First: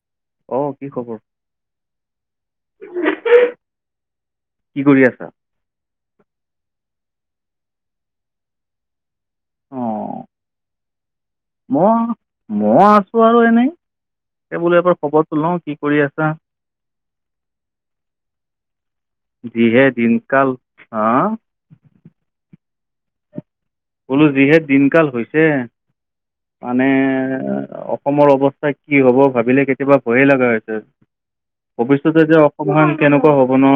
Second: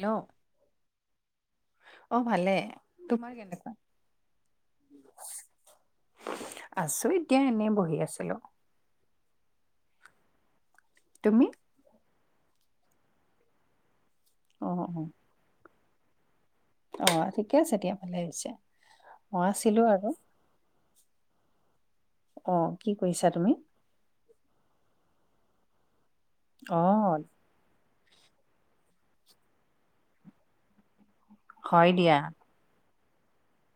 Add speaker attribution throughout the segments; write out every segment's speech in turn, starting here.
Speaker 1: Hello
Speaker 2: অ কি খবৰ?
Speaker 1: অ ভালে। তোমাৰ কেনেকুৱা?
Speaker 2: কি কৰি আছা
Speaker 1: আছোঁ এতিয়া এনেই বহি আছিলোঁ।
Speaker 2: অঁ
Speaker 1: তুমি?
Speaker 2: মই মই আছো আৰু এনেই, এই
Speaker 1: অ
Speaker 2: বোলে এবাৰ
Speaker 1: অ
Speaker 2: খবৰটো লওঁ কি কৰি আছা?
Speaker 1: অ ঠিকে আছেতিয়া ভালে হৈছে মই আছিলো
Speaker 2: যিহে
Speaker 1: আৰু।
Speaker 2: দিনকাল হা।
Speaker 1: অঁ কি কৰিছা তুমি?
Speaker 2: বোলো যিহেত দিনকাল হৈছে
Speaker 1: অ
Speaker 2: মানে অসমৰ অৱ স্থা কি হব ভাবিলে কেতিয়াবা ভয়ে লগা হৈছে,
Speaker 1: হয় দিয়া
Speaker 2: ভৱিষ্যতে যে অ অভান কেনেকুৱা হ'ব ন।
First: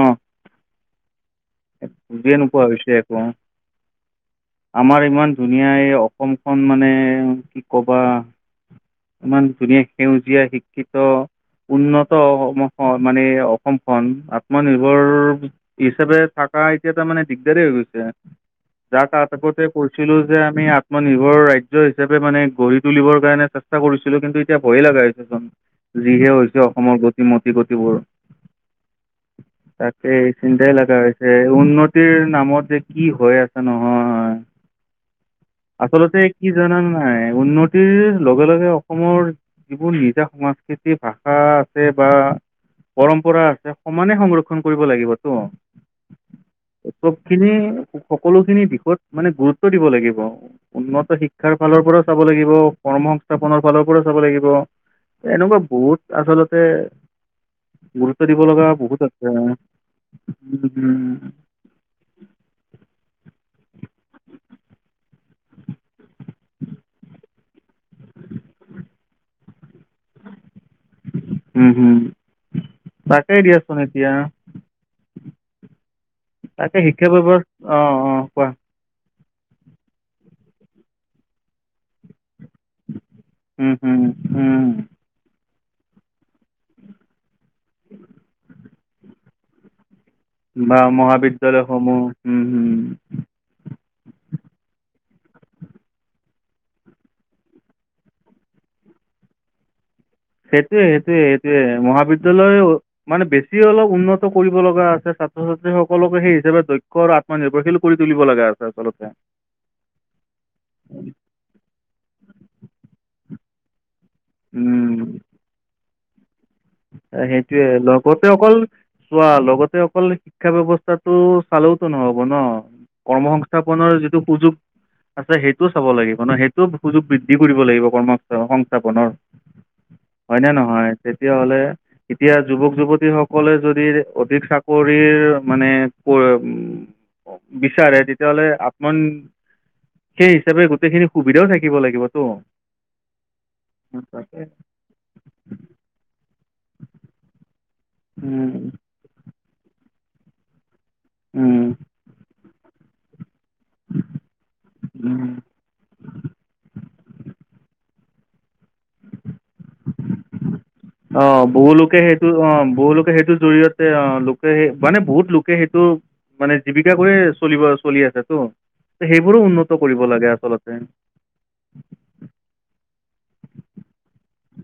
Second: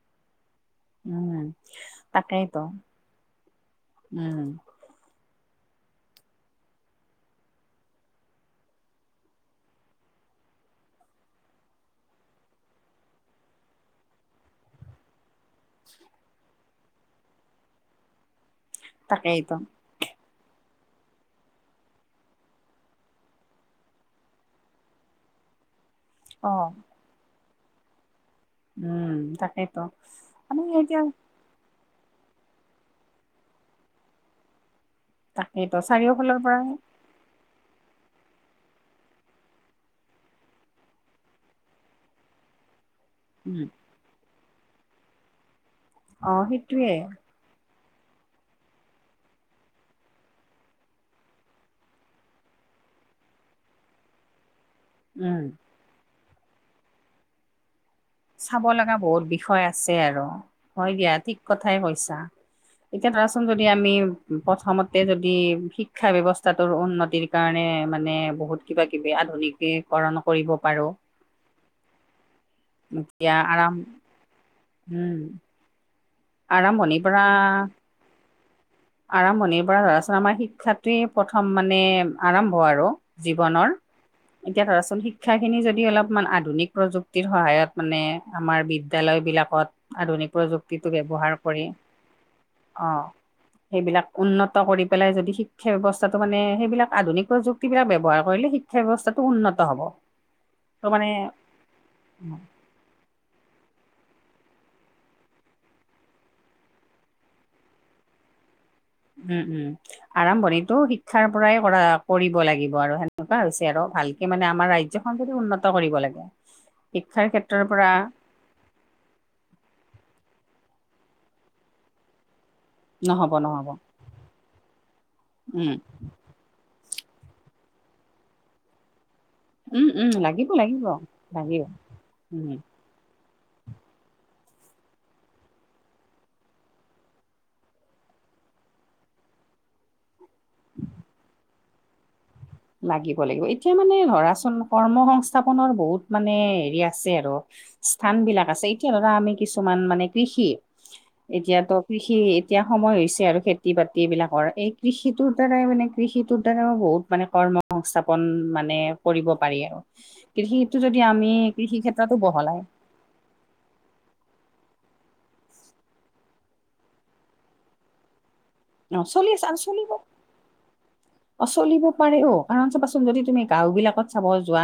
Speaker 1: উম
Speaker 2: বুজিয়ে
Speaker 1: তাকেইটো
Speaker 2: নোপোৱা হৈছে একো
Speaker 1: উম।
Speaker 2: আমাৰ ইমান ধুনীয়া এই অসমখন মানে কি ক'বা ইমান ধুনীয়া সেউজীয়া শিক্ষিত। উন্নত অসম মানে অসমখন আত্মনিৰ্ভৰ হিচাপে থাকা এতিয়া তাৰ মানে দিগদাৰ হৈ গৈছে, যাৰ তাত
Speaker 1: তাকেইতো
Speaker 2: কৰিছিলো যে আমি আত্মনিৰ্ভৰ ৰাজ্য হিচাপে মানে গঢ়ি তুলিবৰ কাৰণে চেষ্টা কৰিছিলো কিন্তু এতিয়া ভয় লগা হৈছেচোন যিহে
Speaker 1: অ
Speaker 2: হৈছে অসমৰ গতি - মতি গতিবোৰ।
Speaker 1: উম তাকেইেতো মানে এতিয়া
Speaker 2: এ উন্নতিৰ নামত যে কি হৈ আছে নহয়।
Speaker 1: তাকেইতো
Speaker 2: আচলতে
Speaker 1: চাৰিওফালৰ
Speaker 2: কি
Speaker 1: পৰা
Speaker 2: জনা নাই উন্নতিৰ লগে লগে অসমৰ যিবোৰ নিজা সংস্কৃতি, ভাষা আছে বা পৰম্পৰা
Speaker 1: উম
Speaker 2: আছে সমানে সংৰক্ষণ কৰিব লাগিবতো।
Speaker 1: অ সিটোয়ে।
Speaker 2: খিনি সকলোখিনি দিশত মানে গুৰুত্ব দিব লাগিব। উন্নত শিক্ষাৰ ফালৰ পৰা চাব লাগিব, কৰ্ম সংস্থাপনৰ ফালৰ পৰা চাব লাগিব।
Speaker 1: উম
Speaker 2: এনেকুৱা বহুত আচলতে গুৰুত ত দিব
Speaker 1: চাব
Speaker 2: লগা বহুত আছে
Speaker 1: বিষয় আছে আৰু
Speaker 2: উম
Speaker 1: হয় দিয়া
Speaker 2: উম।
Speaker 1: ঠিক কথাই কৈছা। এতিয়া ধৰাচোন যদি আমি প্ৰথমতে যদি শিক্ষা ব্যৱস্থাটোৰ উন্নতিৰ সেইকাৰণে মানে, বহুত কিবা কিবি আধুনিকীকৰণ কৰিব পাৰোঁ।
Speaker 2: উম! উম!
Speaker 1: এতিয়া
Speaker 2: তাকেই,
Speaker 1: আৰাম
Speaker 2: দিয়াচোন এতিয়া।
Speaker 1: উম!
Speaker 2: তাকে,
Speaker 1: আৰম্ভণিৰ
Speaker 2: শিক্ষা
Speaker 1: পৰা
Speaker 2: ব্যৱ অ' অ'! কোৱা?
Speaker 1: আৰম্ভণিৰ পৰা, আচল আমাৰ, শিক্ষাটোৱে প্ৰথম মানে, আৰম্ভ আৰু।
Speaker 2: উম,
Speaker 1: জীৱনৰ।
Speaker 2: হুম,
Speaker 1: এতিয়া,
Speaker 2: উম।
Speaker 1: ধৰাচোন শিক শিক্ষাখিনি, যদি অলপমান আধুনিক প্ৰযুক্তিৰ সহায়ত মানে, আমাৰ বি বিদ্যালয় বিলাকত আধুনিক
Speaker 2: বা
Speaker 1: প্ৰযুক্তিটো ব্যৱহাৰ কৰি
Speaker 2: মহাবিদ্যয়ালয়সমূহ। উম! উম!
Speaker 1: অ সেইবিলাক, উন্নত কৰি পেলাই যদি, শিক্ষা ব্যৱস্থাটো মানে, সেইবিলাক আধুনিক প্ৰযুক্তিবিলাক ব্যৱহাৰ কৰিলে, শিক্ষা শিক্ষা ব্যৱস্থাটো উন্নত হ'ব।
Speaker 2: সেইটোৱে,
Speaker 1: ত' মানে
Speaker 2: সেইটোৱে, সেইটোৱে। মহাবিদ্যয়ালয় মানে, বেছি অলপ উন্নত কৰিব লগা আছে। ছাত্ৰ- ছাত্ৰীসকলকে, সেই হিচাপে দক্ষৰ মান নিৰ্ভৰশিলো কৰি তুলিব লগে, আচ আচলতে।
Speaker 1: উম! উম! আৰম্ভণিটো শিক্ষাৰ কৰাই কৰা, কৰিব লাগিব আৰু সেনেকুৱা হৈছে আৰু। ভালকে মানে, আমাৰ ৰাজ
Speaker 2: উম
Speaker 1: [unintelligible] যদি উন্নত কৰিব লাগে। শিক্ষাৰ
Speaker 2: সেইটোৱে
Speaker 1: ক্ষেত্ৰৰ পৰা
Speaker 2: লগতে অকল, চোৱা লগতে, অকল শিক্ষা ব্যৱস্থাটো চালেওতো নহ'ব ন'! কৰ্ম
Speaker 1: নহ'ব নহ'ব
Speaker 2: সংস্থাপনৰ যিটো সুযোগ, আছে। সেইটোও
Speaker 1: উম
Speaker 2: চাব লাগিব ন'। সেই টো সুযোগ বৃদ্ধি কৰিব লাগিব, কৰ্ম সংস্থাপনৰ।
Speaker 1: উম, উম!
Speaker 2: হয়নে
Speaker 1: লাগিব, লাগিব।
Speaker 2: নহয় তেতিয়াহ'লে,
Speaker 1: লাগিব
Speaker 2: এতিয়া
Speaker 1: উম
Speaker 2: যুৱক - যুৱতী সকলে, যদি অধিক চাকৰিৰ মানে, [unintelligible] বিচাৰে। তেতিয়াহ'লে [unintelligible] সেই, হিচাপে গোটেইখিনি সুবিধাও থাকিব লাগিবতো।
Speaker 1: লাগিব, লাগিব। এতিয়া মানে, ধৰাচোন কৰ্ম সংস্থাপনৰ বহুত মানে, হেৰি আছে আৰু স্থান বিলাক আছে। এতিয়া আৰু আমি কিছুমান মানে, কৃষি এতিয়াতো, কৃষি এতিয়া সময় হৈছে আৰু খেতি- বাতি এইবিলাকৰ। এই, কৃষিটোৰ দ্বাৰাই মানে, কৃষিটোৰ দ্বাৰাও বহুত মানে, কৰ্ম সংস্থাপন মানে, কৰিব পাৰি আৰু। কৃষি যদি আমি
Speaker 2: অ'! বহুলোকে,
Speaker 1: ক্ষেত্ৰতো
Speaker 2: সেইটো
Speaker 1: বহলাই
Speaker 2: অ'! বহুলোকে, সেইটোৰ জৰিয়তে, অ'! লোকে, সেই মানে বহুত লোকে সেইটো মানে, জীৱিকা কৰিয়ে চলিব, চলি আছেতো।
Speaker 1: অ চলি
Speaker 2: সেইবোৰো
Speaker 1: আছে আৰু
Speaker 2: উন্নত
Speaker 1: চলিব
Speaker 2: কৰিব লাগে, আচলতে।
Speaker 1: অ'! চলিব পাৰে, অ'! কাৰণ, চাবাচোন যদি তুমি, গাওঁ বিলাকত চাব যোৱা।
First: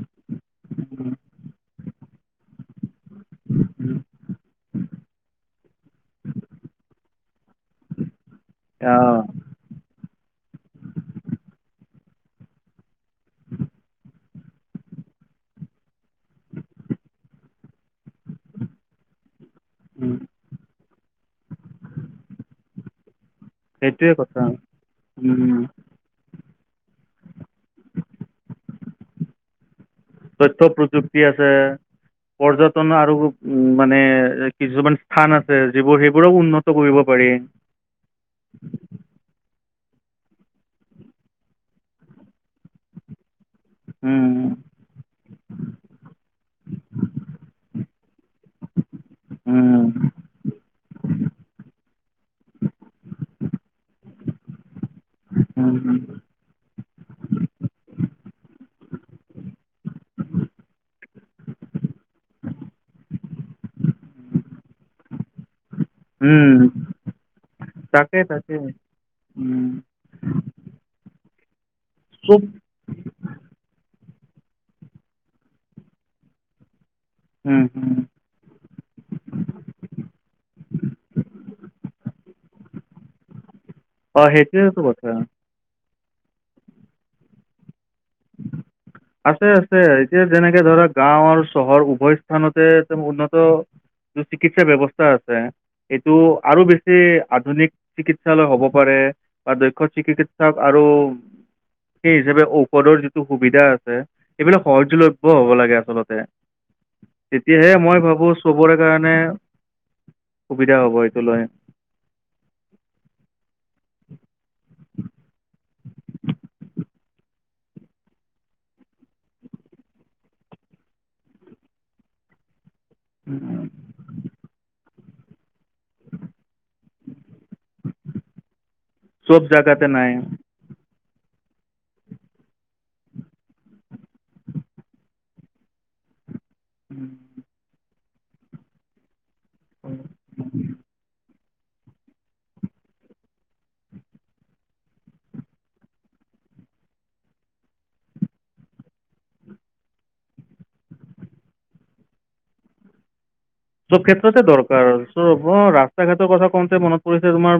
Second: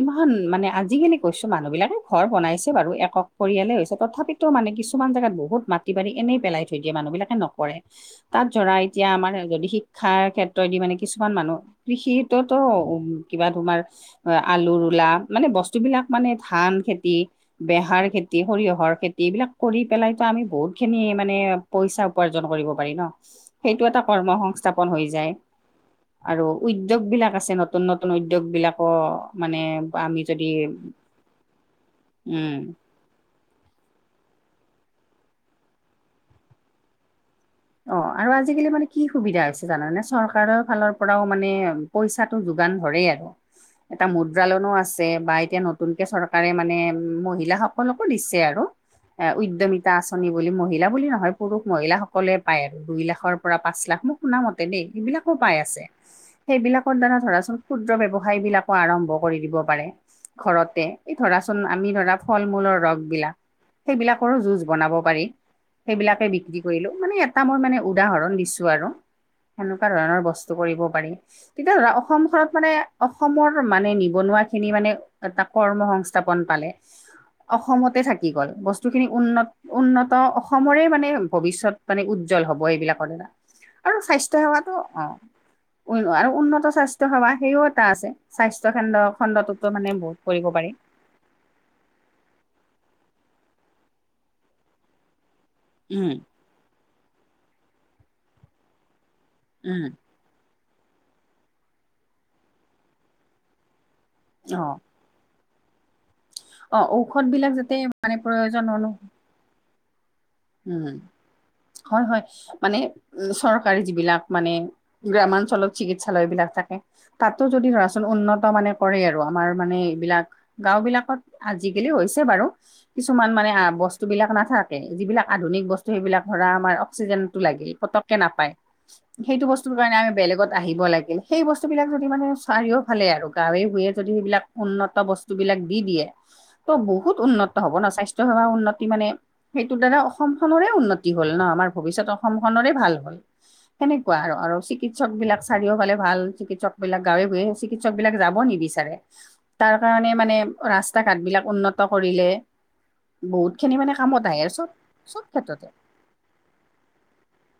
Speaker 1: ইমান মানে, আজিকালি কৈছোঁ! মানুহ বিলাকে ঘৰ বনাইছে বাৰু। [unintelligible] পৰিয়ালে হৈছে। তথাপিতো মানে, কিছুমান জেগাত বহুত মাটি-বাৰী এনেই পেলাই থৈ দিয়ে। মানুহ বিলাকে নকৰে। তাত ধৰা, এতিয়া
Speaker 2: অঁ
Speaker 1: আমাৰ, যদি শিক্ষাৰ ক্ষেত্ৰত তই দি মানে, কিছুমান মানুহ কৃষটোতো, উম! কিবা তোমাৰ অ'! আলু ৰোলা, মানে বস্তু বিলাক মানে, ধান খেতি, বেহাৰ খেতি, সৰিয়হৰ খেতি, এইবিলাক কৰি পেলাইতো, আমি বহুত খিনি মানে, পইচা উপাৰ্জন কৰিব পাৰি ন'। সেইটো, এটা
Speaker 2: সেইটোৱে
Speaker 1: কৰ্ম
Speaker 2: কথা
Speaker 1: সংস্থাপন হৈ যায়।
Speaker 2: উম।
Speaker 1: আৰু উদ্যোগ বিলাক আছে। নতুন-নতুন উদ্যোগ বিলাকো মানে। আমি যদি
Speaker 2: তথ্য প্ৰযুক্তি আছে।
Speaker 1: উম
Speaker 2: পৰ্যটন আৰু মানে, কিছুমান স্থান আছে। যিবোৰ, সেইবোৰক উন্নত কৰিব পাৰি।
Speaker 1: অ'! আৰু আজিকালি মানে, কি সুবিধা হৈছে জানানে? চৰকাৰৰ ফালৰ পৰাওঁ মানে পইচাটো যোগান ধৰেই আৰু। এটা মুদ্ৰা‌
Speaker 2: উম,
Speaker 1: লোণো আছে। বা এতিয়া, নতুন নতুনকে, চৰকাৰে মান, মহিলাসকলকো দিছে আৰু। এ, উদ্যমিতা
Speaker 2: উম,
Speaker 1: আঁচনি বুলি, মহিলা বুলি নহয়, পুৰুষ মহিলাসকলে পায় আৰু দুই লাখৰ পৰা, পাঁচ লাখ। মোক শুনা মতে দেই, এইবিলাকো পাই আছে।
Speaker 2: উম,
Speaker 1: সেইবিলাকৰ দ্বাৰা ধৰাচোন ক্ষুদ্ৰ ব্যৱসায় বিলাকো আৰম্ভ কৰি দিব পাৰে। ঘৰতে এই ধৰাচোন আমি ধৰা ফল মূলৰ ৰস বিলাক। সেইবিলাকৰো যুজ বনাব পাৰি সেইবিলাকে বিক্ৰী
Speaker 2: উম,
Speaker 1: কৰিলো মানে ই মই মানে
Speaker 2: তাকে
Speaker 1: উদাহৰণ
Speaker 2: তাকে
Speaker 1: দিছোঁ আৰু
Speaker 2: উম,
Speaker 1: সেনেকুৱা ধৰণৰ বস্তু, কৰিব পাৰি। তেতিয়া ধৰা
Speaker 2: চব
Speaker 1: অসমখনত মানে। অসমৰ মানে নিবনুৱা খিনি মানে এটা কৰ্ম সংস্থাপন পালে। অসমতে থাকি গ'ল বস্তুখিনি উন্নত উন্নত অসমৰে মানে ভৱিষ্যত মানে উ উজ্জ্বল হব এইবিলাকৰ দ্বাৰা আৰু
Speaker 2: অঁ
Speaker 1: স্বাস্থ্য সেৱাটো
Speaker 2: সেইটোৱেতো
Speaker 1: অ,
Speaker 2: কথা
Speaker 1: উ আৰু উন্নত স্বাস্থ্য সেৱা সেইও এটা আছে। স্বাস্থ্য খন্দ্ৰ
Speaker 2: আছে
Speaker 1: খণ্ডটোতো
Speaker 2: আছে
Speaker 1: মানে বহুত
Speaker 2: এতিয়া
Speaker 1: কৰিব
Speaker 2: যেনেকৈ
Speaker 1: পাৰি।
Speaker 2: ধৰা গাঁও আৰু চহৰ উভয় স্থানতে উন্নত চিকিৎসা ব্যৱস্থা আছে। এইটো
Speaker 1: উম
Speaker 2: আৰু বেছি আধুনিক চিকিৎসালয় হব পাৰে বা দক্ষ
Speaker 1: উম
Speaker 2: চিকিৎ ধৰক আৰু সেই হিচাপে ঔষধৰ যিটো সুবিধা আছে এইবিলাক
Speaker 1: অ'
Speaker 2: সহজ হ'ব লাগে আচলতে
Speaker 1: অ' ঔষধ বিলাক
Speaker 2: তেতিয়াহে
Speaker 1: যাতে
Speaker 2: মই
Speaker 1: মানে
Speaker 2: ভাবো
Speaker 1: প্ৰয়োজন
Speaker 2: চবৰে
Speaker 1: অনু
Speaker 2: কাৰণে। সুবিধা
Speaker 1: উম
Speaker 2: হ'ব এইটো লৈ।
Speaker 1: হয় হয়। মানে উম, চৰকাৰী যিবিলাক মানে গ্ৰামাঞ্চলৰ চিকিৎসালয় বিলাক থাকে। তাতো যদি ধৰাচোন উন্নত মানে কৰে আৰু আমাৰ মানে এইবিলাক। গাঁও বিলাকত আজিকালি হৈছে বাৰু কিছুমান মানে বস্তুবিলাক নাথাকে যিবিলাক আধুনিক বস্তু সেইবিলাক ধৰা আমাৰ অক্সিজেন, লাগে পতকে নাপায়
Speaker 2: চব
Speaker 1: সেইটো বস্ত
Speaker 2: জাগাতে
Speaker 1: কাৰণে
Speaker 2: নাই
Speaker 1: বেলেগত, আহিব লাগিল সেই বস্তুবিলাক যদি মানে চাৰিওফালে আৰু গাঁৱে ভূঞে যদি সেইবিলাক উন্নত বস্তু বিলাক দি দিয়ে।
Speaker 2: [inaudible]
Speaker 1: ত বহুত উন্নত হ'ব ন, স্বাস্থ্য সেৱা উন্নতি মানে সেইটো দ্বাৰা অসম খনৰে উন্নতি হ'ল ন, আমাৰ ভৱিষ্যত অসম খনৰে ভাল হ'ল। সেনেকুৱা আৰু আৰু চিকিৎসক বিলাক চাৰিওফালে ভাল চিকিৎসক বিলাক গাঁৱে বুৱে- চিকিৎসক বিলাকে যাব নিবিচাৰে। তাৰ কাৰণে মানে ৰাস্তা ঘাট বিলাক উন্নত কৰিলে। বহুত খিনি মানে
Speaker 2: চব
Speaker 1: কামত
Speaker 2: ক্ষেত্ৰতে
Speaker 1: আহে চ,
Speaker 2: [unintelligible] ৰাস্তা ঘাটৰ কথা কওঁতে মনত পৰিছে তোমাৰ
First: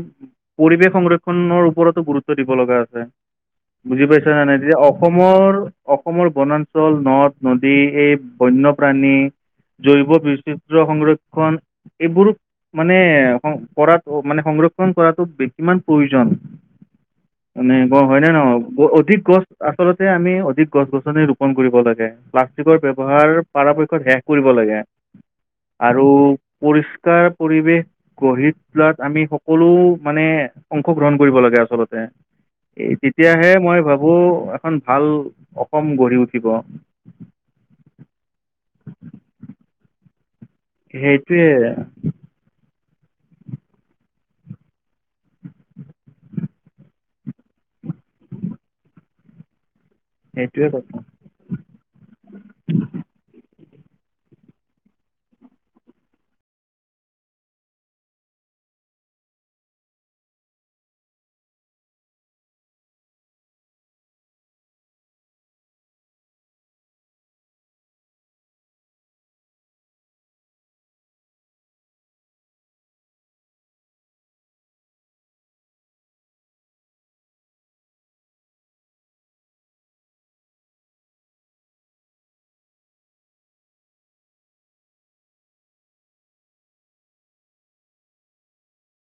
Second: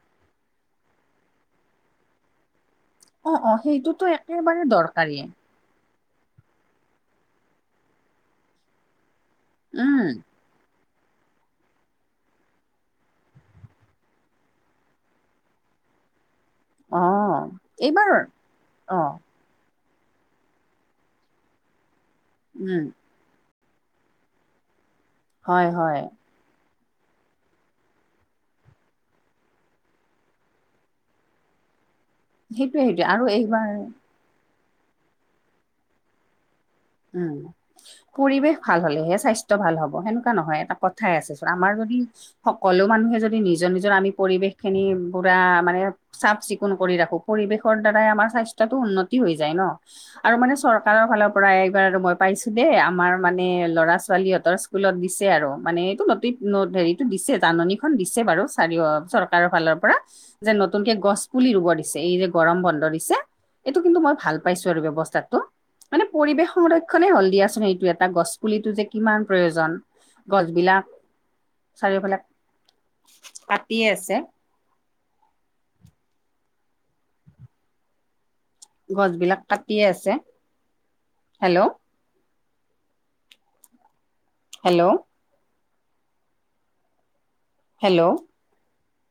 Speaker 2: পৰিৱেশ সংৰক্ষণৰ ওপৰতো গুৰুত্ব দিব লগা আছে।
Speaker 1: অ অ সেইটোতো
Speaker 2: বুজি পাইছে নে নাই
Speaker 1: একেবাৰে
Speaker 2: এতিয়া
Speaker 1: দৰকাৰীয়ে
Speaker 2: অসমৰ অসমৰ বনাঞ্চল নদ-নদী এই বন্যপ্ৰাণী
Speaker 1: উম
Speaker 2: জৈৱ বি [unintelligible] সংৰক্ষণ এইবোৰ মানে কৰাত মানে সংৰক্ষণ কৰাতো কিমান প্ৰয়োজন।
Speaker 1: অ',
Speaker 2: মানে
Speaker 1: এইবাৰ
Speaker 2: [unintelligible] হয়নে নে নহয়,
Speaker 1: অ',
Speaker 2: অধিক গছ- আচলতে আমি অধিক গছ-গছনি ৰোপন কৰিব লাগে, প্লাষ্টিকৰ
Speaker 1: উম,
Speaker 2: ব্যৱহাৰ পৰাপক্ষত শেষ কৰিব লাগে
Speaker 1: হয়, হয়।
Speaker 2: আৰু পৰিষ্কাৰ পৰিৱেশ, গঢ়ি তোলাত আমি সকলো মানে অংশগ্ৰহণ কৰিব লাগে আচলতে।
Speaker 1: সেইটোৱে,
Speaker 2: এ
Speaker 1: সেইটোৱে আৰু
Speaker 2: তেতিয়াহে
Speaker 1: এইবাৰ
Speaker 2: মই ভাবো এখন ভাল অসম গঢ়ি উঠিব।
Speaker 1: উম, পৰিৱেশ ভাল হলেহে স্বাস্থ্য ভাল হ'ব সেনেকুৱা নহয় এটা কথাই আছে
Speaker 2: সেইটোৱে
Speaker 1: চোন, আমাৰ যদি- সকলো মানুহে যদি নিজৰ নিজৰ আমি পৰিৱেশ খিনি পুৰা মানে, চাফ চিকুণ কৰি ৰাখো পৰিৱেশৰ দ্বাৰাই আমাৰ স্বাস্থ্যটো উন্নতি হৈ যায় ন। আৰু মানে
Speaker 2: সেইটোৱে কথা
Speaker 1: চৰকাৰৰ ফালৰ পৰা এক, বাৰ মই পাইছো দেই, আমাৰ মানে ল'ৰা ছোৱালী সতৰ স্কুলত দিছে আৰু মানে এইটো নটিচ নত হেৰিতটো দিছে জাননীখন দিছে বাৰু চাৰিও চৰকাৰৰ ফালৰ পৰা। যে নতুনকে গছ পুলি ৰুব দিছে, এই যে গৰম বন্ধ দিছে। এইটো কিন্তু মই ভাল পাইছো আৰু ব্যৱস্থাটো মানে পৰিৱেশ, সংৰক্ষনেই হ'ল দিয়াচোন এইটো এটা গছ পুলিটো যে কিমান প্ৰয়োজন। গছবিলাক- চাৰিওফালে কাটিয়ে আছে। গছবিলাক কাটিয়ে আছে, হেল্ল', হেল্ল' হেল্ল'